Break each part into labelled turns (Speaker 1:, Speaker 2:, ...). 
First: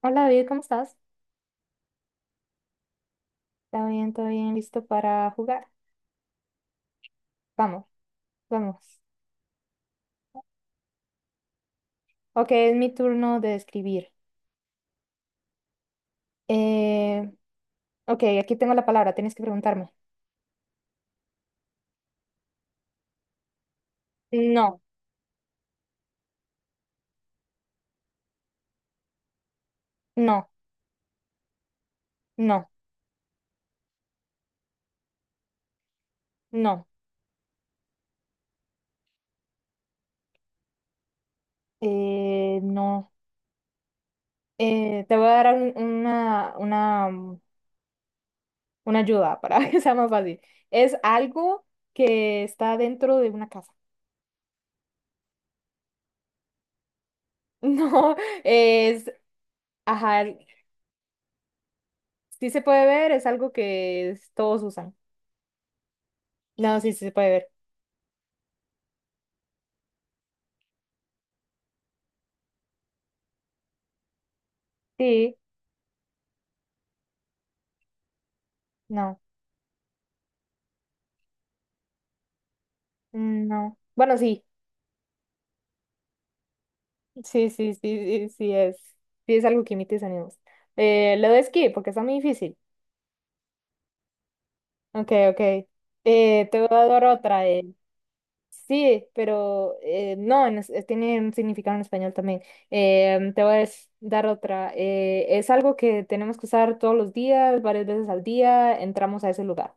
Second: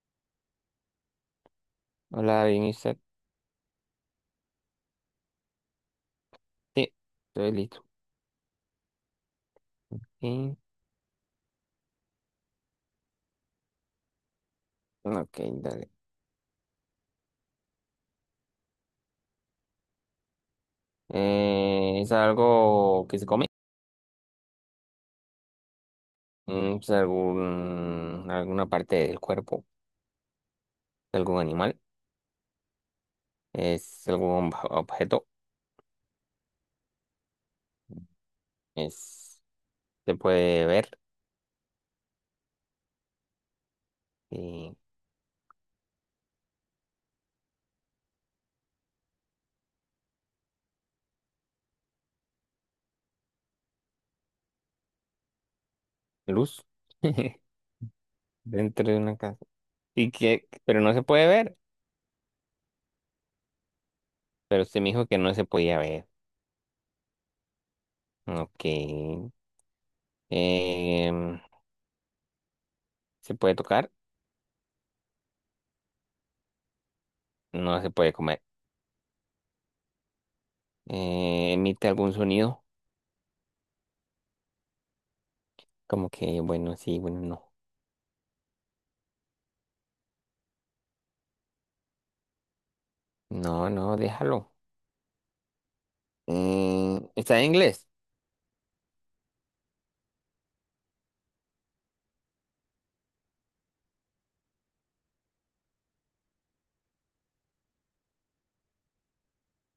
Speaker 1: Hola David, ¿cómo estás?
Speaker 2: Hola, bien,
Speaker 1: ¿Está bien? ¿Todo bien? ¿Listo para jugar?
Speaker 2: sí, estoy listo.
Speaker 1: Vamos, vamos.
Speaker 2: Y-
Speaker 1: Ok, es mi turno de escribir.
Speaker 2: ok, dale.
Speaker 1: Eh, ok, aquí tengo la palabra, tienes que preguntarme.
Speaker 2: ¿Es algo que se come?
Speaker 1: No,
Speaker 2: ¿Es alguna parte del cuerpo
Speaker 1: no,
Speaker 2: de algún animal?
Speaker 1: no,
Speaker 2: ¿Es algún objeto?
Speaker 1: no,
Speaker 2: ¿Es, ¿Se puede ver?
Speaker 1: no.
Speaker 2: Y
Speaker 1: Te voy a dar una ayuda para que sea más fácil. Es algo que está dentro de una casa.
Speaker 2: Luz.
Speaker 1: No,
Speaker 2: Dentro de
Speaker 1: es,
Speaker 2: una casa. ¿Y
Speaker 1: ajá,
Speaker 2: que Pero no se puede ver.
Speaker 1: sí se puede ver, es algo que todos
Speaker 2: Pero usted me
Speaker 1: usan.
Speaker 2: dijo que no se podía ver.
Speaker 1: No, sí, sí se puede ver.
Speaker 2: Ok. Em, ¿Se puede tocar?
Speaker 1: Sí,
Speaker 2: No se puede comer.
Speaker 1: no.
Speaker 2: ¿Emite algún sonido?
Speaker 1: Mm, no. Bueno, sí,
Speaker 2: Como que, bueno, sí, bueno, no.
Speaker 1: sí, sí, sí, sí, sí es. Sí es algo que emite mis ánimos. Lo de esquí, porque está muy difícil.
Speaker 2: No, no, déjalo.
Speaker 1: Ok, ok. Te voy a dar
Speaker 2: Está
Speaker 1: otra.
Speaker 2: en inglés.
Speaker 1: Sí, pero no, en tiene un significado en español también. Te voy a dar otra. Es algo que tenemos que usar todos los días, varias veces al día, entramos a ese lugar.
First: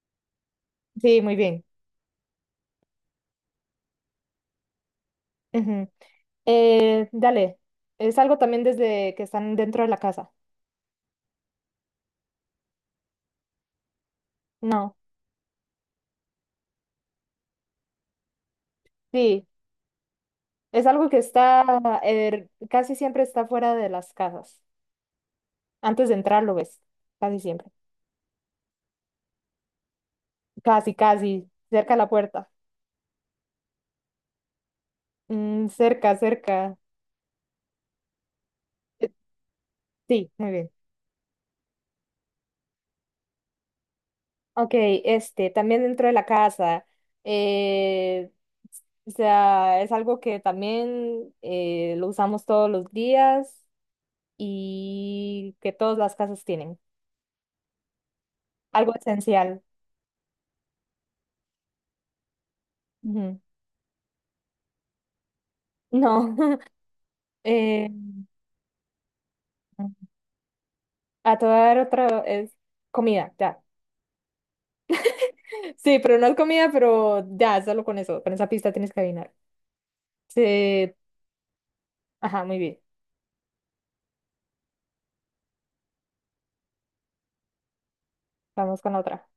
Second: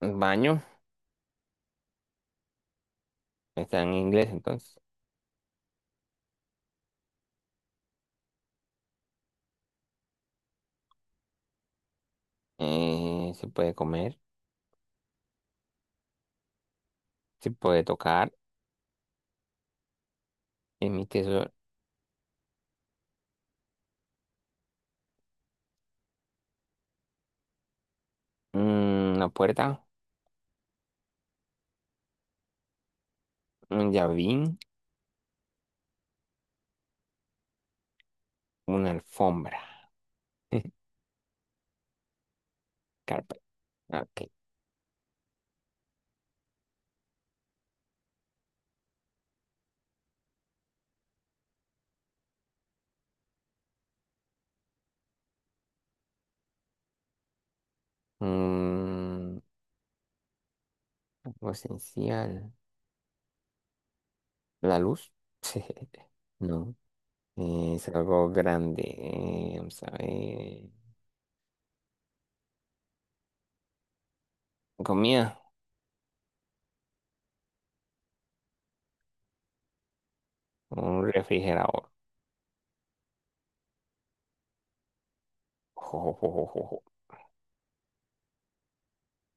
Speaker 2: El baño
Speaker 1: Sí, muy bien.
Speaker 2: está en inglés, entonces.
Speaker 1: Ujú. Dale, es algo también desde que están dentro de la casa.
Speaker 2: Se puede comer,
Speaker 1: No.
Speaker 2: se puede tocar.
Speaker 1: Sí. Es algo que
Speaker 2: Emite so-
Speaker 1: está, casi siempre está fuera de las casas. Antes de entrar lo ves, casi siempre.
Speaker 2: una puerta,
Speaker 1: Casi, casi, cerca de la puerta.
Speaker 2: un llavín,
Speaker 1: Mm, cerca, cerca.
Speaker 2: una
Speaker 1: Eh,
Speaker 2: alfombra.
Speaker 1: Sí, muy bien.
Speaker 2: Carpet. Ok.
Speaker 1: Ok, este, también dentro de la casa. eh, o sea, es algo que también lo usamos todos los días y que todas las casas tienen. Algo
Speaker 2: Mm,
Speaker 1: esencial.
Speaker 2: Algo esencial.
Speaker 1: Ujú.
Speaker 2: La luz.
Speaker 1: No.
Speaker 2: No. Es
Speaker 1: eh,
Speaker 2: algo grande. Vamos a ver.
Speaker 1: a toda otra es comida, ya.
Speaker 2: Comida.
Speaker 1: Sí, pero no es comida, pero ya, solo con eso, con esa pista tienes que adivinar. Sí,
Speaker 2: Un refrigerador.
Speaker 1: ajá, muy bien. Vamos con la otra.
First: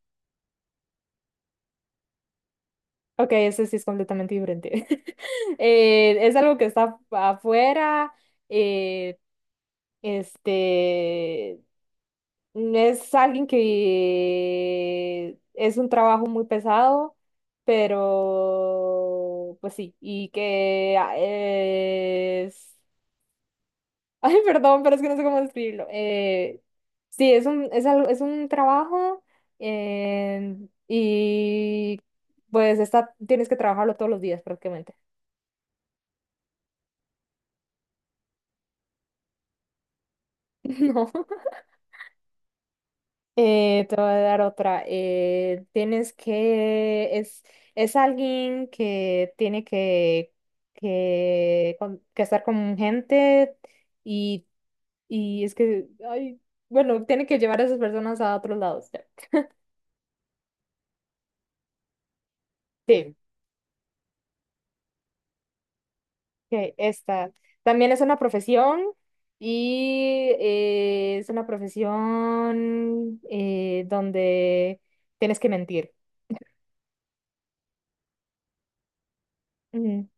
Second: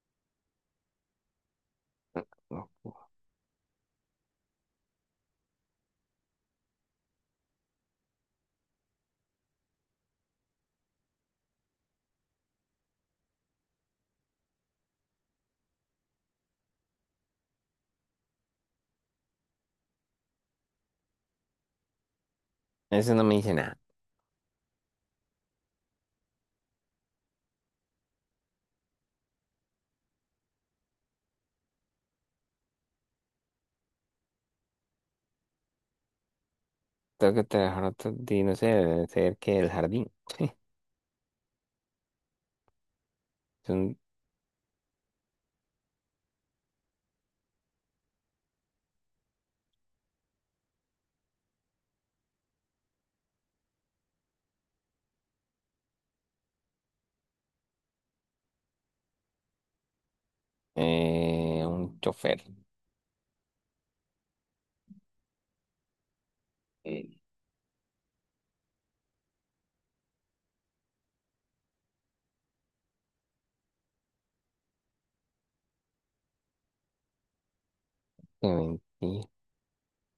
Speaker 1: Ok, ese sí es completamente diferente. Es algo que está afuera. eh, este es alguien que es un trabajo muy pesado, pero pues sí, y que ah, es
Speaker 2: Eso no me dice nada.
Speaker 1: Ay, perdón, pero es que no sé cómo describirlo. Sí, es algo, es un trabajo eh, y pues está, tienes que trabajarlo todos los días prácticamente.
Speaker 2: Tengo que trabajar otro día, no sé, debe ser que el jardín.
Speaker 1: No.
Speaker 2: Es
Speaker 1: Te
Speaker 2: un,
Speaker 1: voy a dar otra. Tienes es alguien que tiene que estar con gente y, y es que, ay, bueno, tiene que llevar a esas personas a otros lados. Ya.
Speaker 2: un chofer.
Speaker 1: Sí. Ok,
Speaker 2: Eh,
Speaker 1: esta también es una profesión y es una profesión donde tienes que mentir.
Speaker 2: Que mentir.
Speaker 1: Ujú.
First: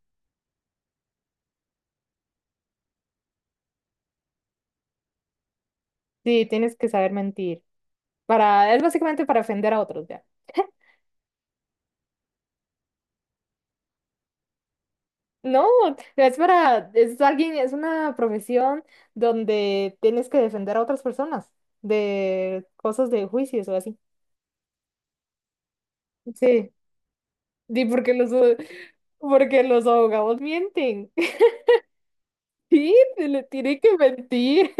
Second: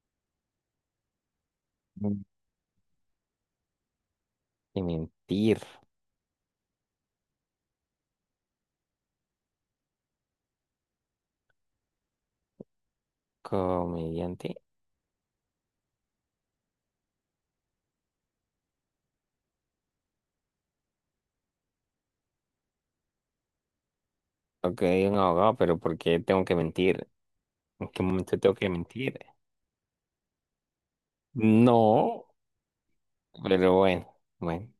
Speaker 2: Que mentir.
Speaker 1: Sí, tienes que saber mentir. Para, es básicamente para ofender a otros, ya.
Speaker 2: Comediante.
Speaker 1: No, es para, es alguien, es una profesión donde tienes que defender a otras personas de cosas de juicios o así.
Speaker 2: Ok, un abogado, pero ¿por qué tengo que
Speaker 1: Sí,
Speaker 2: mentir?
Speaker 1: sí,
Speaker 2: ¿En qué
Speaker 1: porque los,
Speaker 2: momento tengo que mentir?
Speaker 1: porque los abogados mienten.
Speaker 2: No,
Speaker 1: Sí, te le
Speaker 2: pero
Speaker 1: tienen que
Speaker 2: bueno, bueno.
Speaker 1: mentir.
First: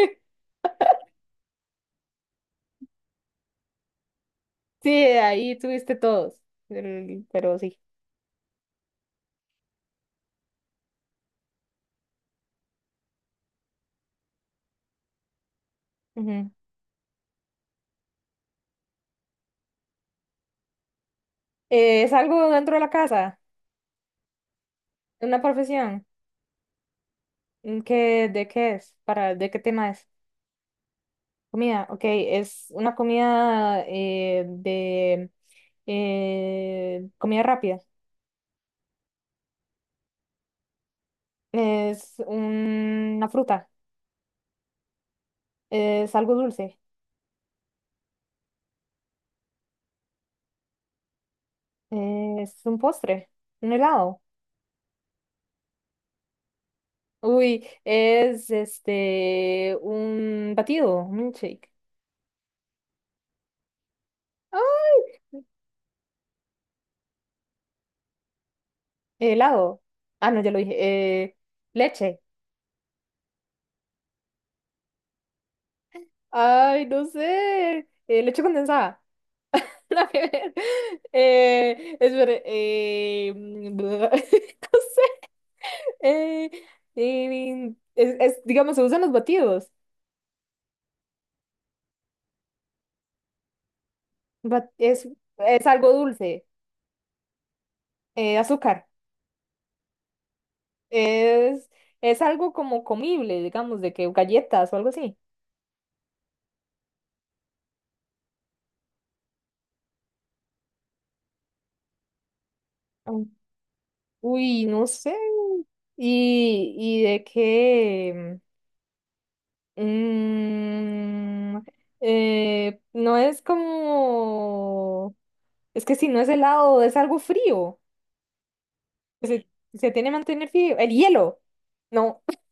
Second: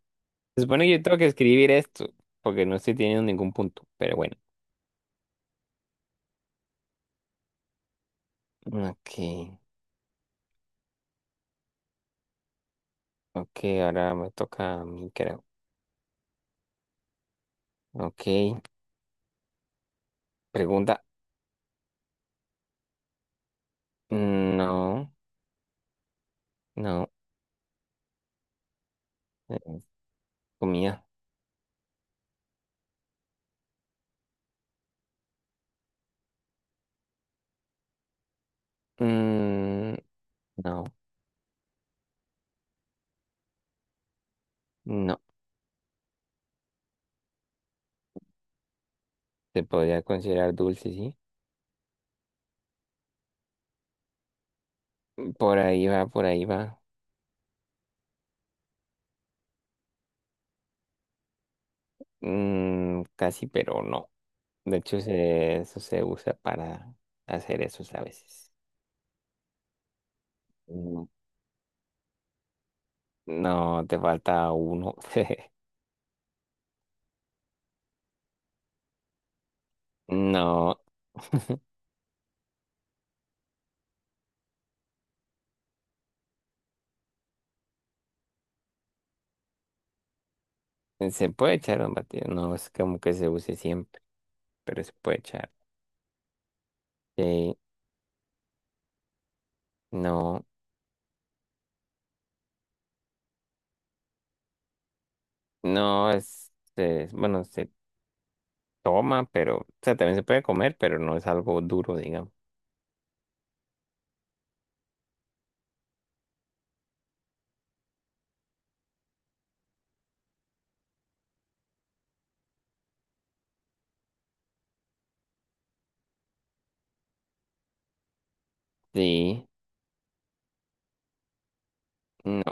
Speaker 2: Se supone que yo tengo que escribir esto, porque no estoy teniendo ningún punto, pero bueno.
Speaker 1: Sí, ahí tuviste todos, pero sí.
Speaker 2: Ok, ok, ahora me toca a mí, creo.
Speaker 1: Ujú.
Speaker 2: Ok, pregunta.
Speaker 1: ¿Es algo dentro de la casa?
Speaker 2: No.
Speaker 1: ¿Una profesión?
Speaker 2: No.
Speaker 1: ¿En ¿Qué, de qué es? ¿Para, de qué
Speaker 2: Eh,
Speaker 1: tema es?
Speaker 2: Comida.
Speaker 1: Comida, ok, es una comida de comida rápida.
Speaker 2: Mm, no,
Speaker 1: Es una fruta,
Speaker 2: no.
Speaker 1: es algo dulce,
Speaker 2: Se podría considerar dulce, sí.
Speaker 1: es un postre, un helado.
Speaker 2: Por ahí va, por ahí va.
Speaker 1: Uy, es este un batido, un milkshake.
Speaker 2: Casi, pero no. De hecho, eso se usa para hacer eso a veces.
Speaker 1: Helado. Ah, no, ya lo dije.
Speaker 2: Mm,
Speaker 1: Eh, leche.
Speaker 2: no, te falta uno.
Speaker 1: Ay, no sé. Leche condensada. Nada que ver.
Speaker 2: No,
Speaker 1: Espere, no sé. Eh, es, digamos, se usan los batidos.
Speaker 2: se puede echar un batido. No es como que se use siempre,
Speaker 1: Ba-
Speaker 2: pero se
Speaker 1: es,
Speaker 2: puede echar.
Speaker 1: es algo dulce.
Speaker 2: Sí,
Speaker 1: Azúcar.
Speaker 2: no,
Speaker 1: Es, es algo como comible, digamos, de que galletas o algo así.
Speaker 2: no es, bueno, se toma, pero, o sea, también se puede comer, pero no es algo duro, digamos.
Speaker 1: Mm. Uy, no sé. Y de qué? Mm, no es como... Es que si no es helado, es algo frío.
Speaker 2: Sí,
Speaker 1: Se, se tiene que mantener frío. El hielo. No,
Speaker 2: no,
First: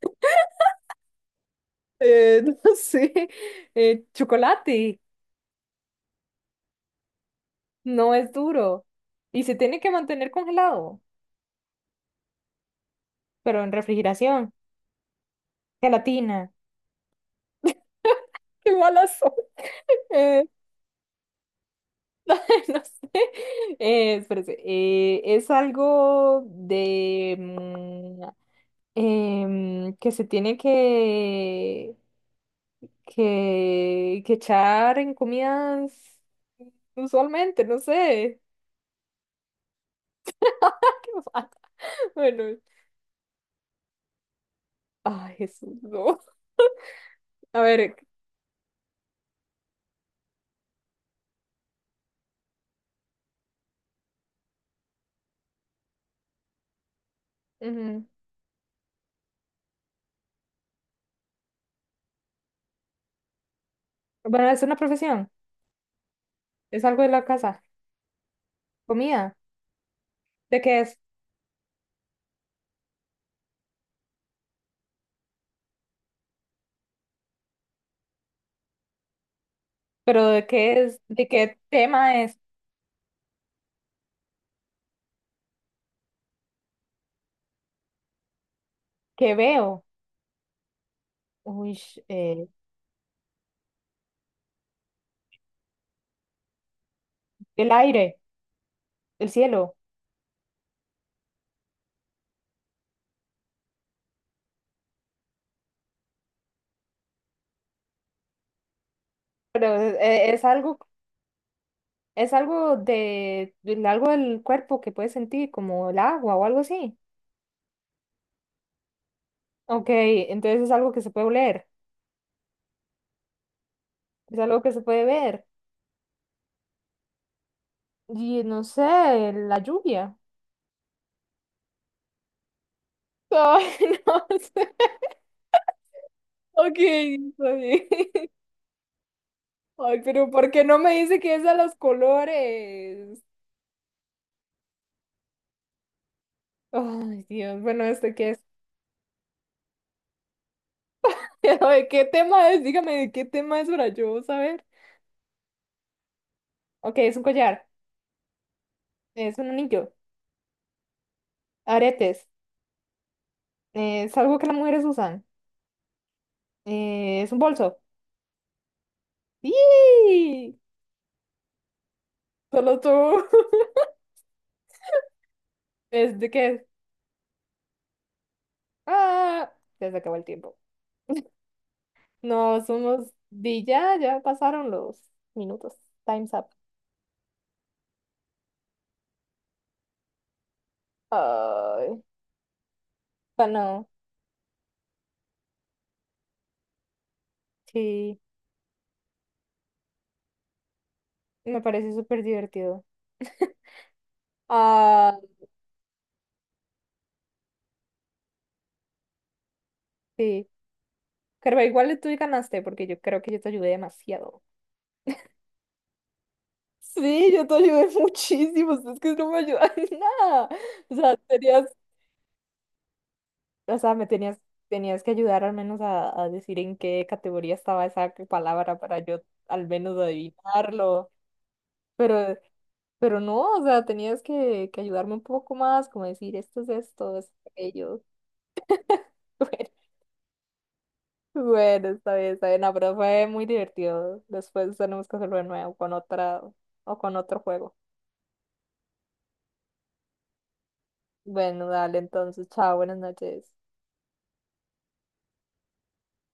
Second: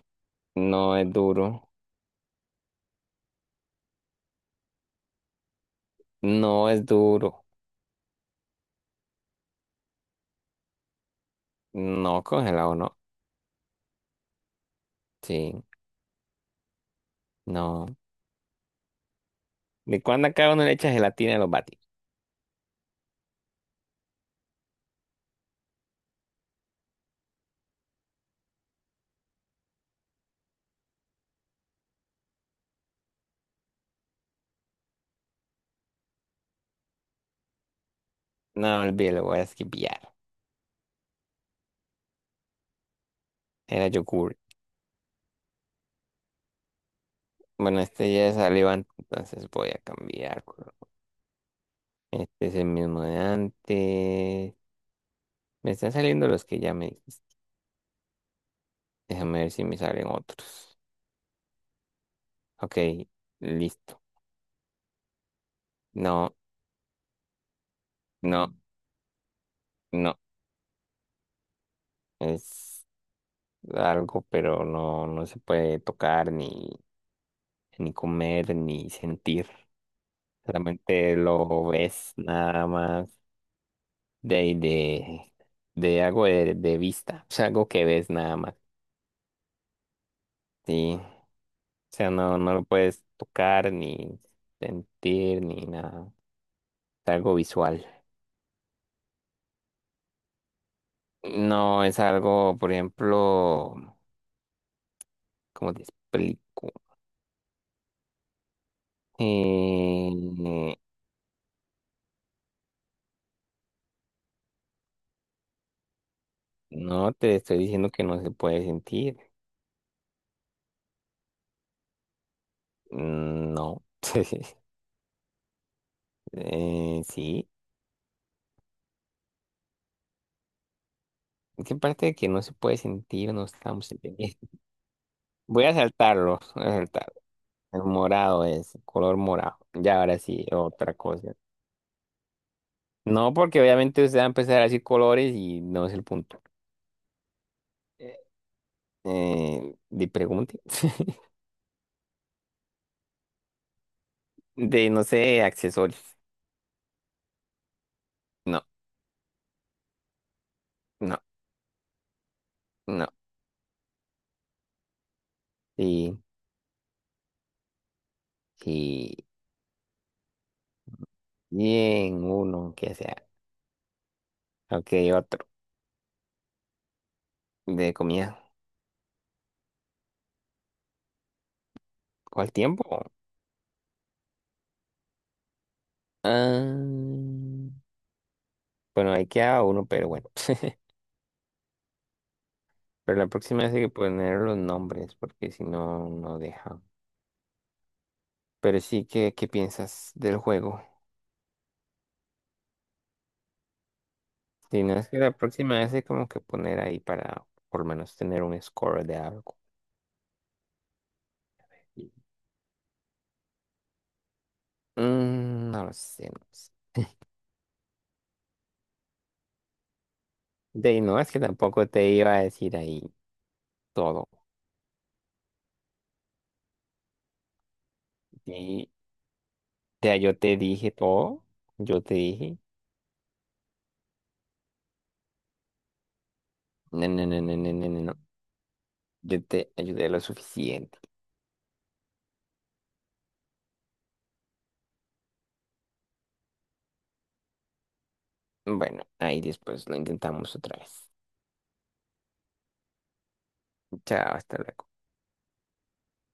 Speaker 2: no es duro,
Speaker 1: no sé. Chocolate.
Speaker 2: no es duro,
Speaker 1: No es duro. Y se tiene que mantener congelado,
Speaker 2: no congelado, no,
Speaker 1: pero en refrigeración.
Speaker 2: sí,
Speaker 1: Gelatina.
Speaker 2: no.
Speaker 1: Qué malas son.
Speaker 2: ¿De cuándo
Speaker 1: Eh,
Speaker 2: acá uno le echa gelatina a los batis?
Speaker 1: no sé. Espérese. Es algo de... que se tiene que echar en comidas usualmente, no sé.
Speaker 2: No, olvídalo, voy a esquipear.
Speaker 1: ¿Qué me bueno,
Speaker 2: Era yogurt.
Speaker 1: ay, Jesús, no. A
Speaker 2: Bueno,
Speaker 1: ver,
Speaker 2: este ya salió antes, entonces voy a cambiar color. Este es el mismo de antes. Me están saliendo los que ya me dijiste.
Speaker 1: ujú.
Speaker 2: Déjame ver si me salen otros. Ok, listo.
Speaker 1: Bueno, es una profesión,
Speaker 2: No,
Speaker 1: es algo de la casa.
Speaker 2: no,
Speaker 1: Comida,
Speaker 2: no,
Speaker 1: ¿de qué es?
Speaker 2: es algo, pero no, no se puede tocar ni comer, ni sentir.
Speaker 1: Pero ¿de qué es?
Speaker 2: Solamente
Speaker 1: ¿De qué
Speaker 2: lo ves
Speaker 1: tema es?
Speaker 2: nada más de, ahí de algo de vista. O sea, algo que ves nada más.
Speaker 1: ¿Qué veo?
Speaker 2: Sí. O
Speaker 1: Uy,
Speaker 2: sea, no,
Speaker 1: eh,
Speaker 2: no lo puedes tocar, ni sentir, ni nada. Es algo
Speaker 1: el
Speaker 2: visual.
Speaker 1: aire, el cielo.
Speaker 2: No es algo, por ejemplo, ¿cómo te explico?
Speaker 1: Pero es
Speaker 2: Eh,
Speaker 1: algo es algo de, algo del cuerpo que puedes sentir, como el agua o algo así.
Speaker 2: no te estoy diciendo que no se puede sentir.
Speaker 1: Ok, entonces es algo que se puede oler,
Speaker 2: Mm, no.
Speaker 1: es algo que se puede ver.
Speaker 2: Sí.
Speaker 1: Y no sé, la lluvia.
Speaker 2: Qué parte de que no se puede sentir, no estamos
Speaker 1: Ay, no
Speaker 2: entendiendo.
Speaker 1: sé.
Speaker 2: Voy a saltarlo, voy a
Speaker 1: Ok,
Speaker 2: saltarlo.
Speaker 1: está
Speaker 2: El
Speaker 1: bien.
Speaker 2: morado es, color morado. Ya
Speaker 1: Ay,
Speaker 2: ahora
Speaker 1: pero
Speaker 2: sí,
Speaker 1: ¿por qué no me
Speaker 2: otra
Speaker 1: dice
Speaker 2: cosa.
Speaker 1: que es a los colores?
Speaker 2: No, porque obviamente usted va a empezar a decir colores y no es el punto.
Speaker 1: Ay, Dios, bueno, ¿este
Speaker 2: Eh,
Speaker 1: qué es?
Speaker 2: de pregunte.
Speaker 1: Pero, ¿de qué tema es? Dígame, ¿de qué tema es para yo saber?
Speaker 2: De, no sé, accesorios.
Speaker 1: Ok, es un collar,
Speaker 2: No,
Speaker 1: es un anillo,
Speaker 2: no,
Speaker 1: aretes,
Speaker 2: no.
Speaker 1: es algo que las mujeres usan,
Speaker 2: Sí,
Speaker 1: es un bolso.
Speaker 2: sí.
Speaker 1: ¡Yee!
Speaker 2: Bien, uno,
Speaker 1: Solo tú.
Speaker 2: que sea. Ok, otro.
Speaker 1: ¿Es de qué?
Speaker 2: De comida.
Speaker 1: Ah, ya se acabó el tiempo.
Speaker 2: ¿Cuál
Speaker 1: No,
Speaker 2: tiempo?
Speaker 1: somos di ya, ya pasaron los minutos. Time's up.
Speaker 2: Ah, bueno, ahí queda uno, pero bueno.
Speaker 1: Ay,
Speaker 2: Pero la
Speaker 1: pero
Speaker 2: próxima vez hay
Speaker 1: no,
Speaker 2: que poner los nombres, porque si no, no deja.
Speaker 1: sí,
Speaker 2: Pero sí, ¿qué piensas del juego?
Speaker 1: me parece súper divertido.
Speaker 2: Si no es
Speaker 1: Ah,
Speaker 2: que la próxima vez hay como que poner ahí para por lo menos tener un score de algo.
Speaker 1: sí. Pero igual tú ganaste porque yo creo que yo te ayudé demasiado.
Speaker 2: Mm, no lo sé, no lo sé.
Speaker 1: Sí, yo te ayudé muchísimo. Es que no me ayudan en nada.
Speaker 2: De
Speaker 1: O
Speaker 2: ahí
Speaker 1: sea,
Speaker 2: no, es que
Speaker 1: serías
Speaker 2: tampoco te iba a decir ahí
Speaker 1: o sea, me
Speaker 2: todo.
Speaker 1: tenías, tenías que ayudar al menos a decir en qué categoría estaba esa palabra
Speaker 2: Y,
Speaker 1: para yo al menos
Speaker 2: o yo te dije
Speaker 1: adivinarlo.
Speaker 2: todo, yo te
Speaker 1: Pero,
Speaker 2: dije,
Speaker 1: pero no, o sea, tenías que ayudarme un poco más, como decir esto es
Speaker 2: no,
Speaker 1: esto,
Speaker 2: no,
Speaker 1: esto
Speaker 2: no,
Speaker 1: es
Speaker 2: no, no, no, no,
Speaker 1: aquello.
Speaker 2: no. Yo te ayudé lo suficiente.
Speaker 1: Bueno, bueno, está bien, está bien. No, pero fue muy divertido. Después tenemos que hacerlo de nuevo con otra o con otro juego.
Speaker 2: Bueno, ahí después lo intentamos otra vez.
Speaker 1: Bueno, dale, entonces, chao, buenas noches.
Speaker 2: Chao, hasta luego.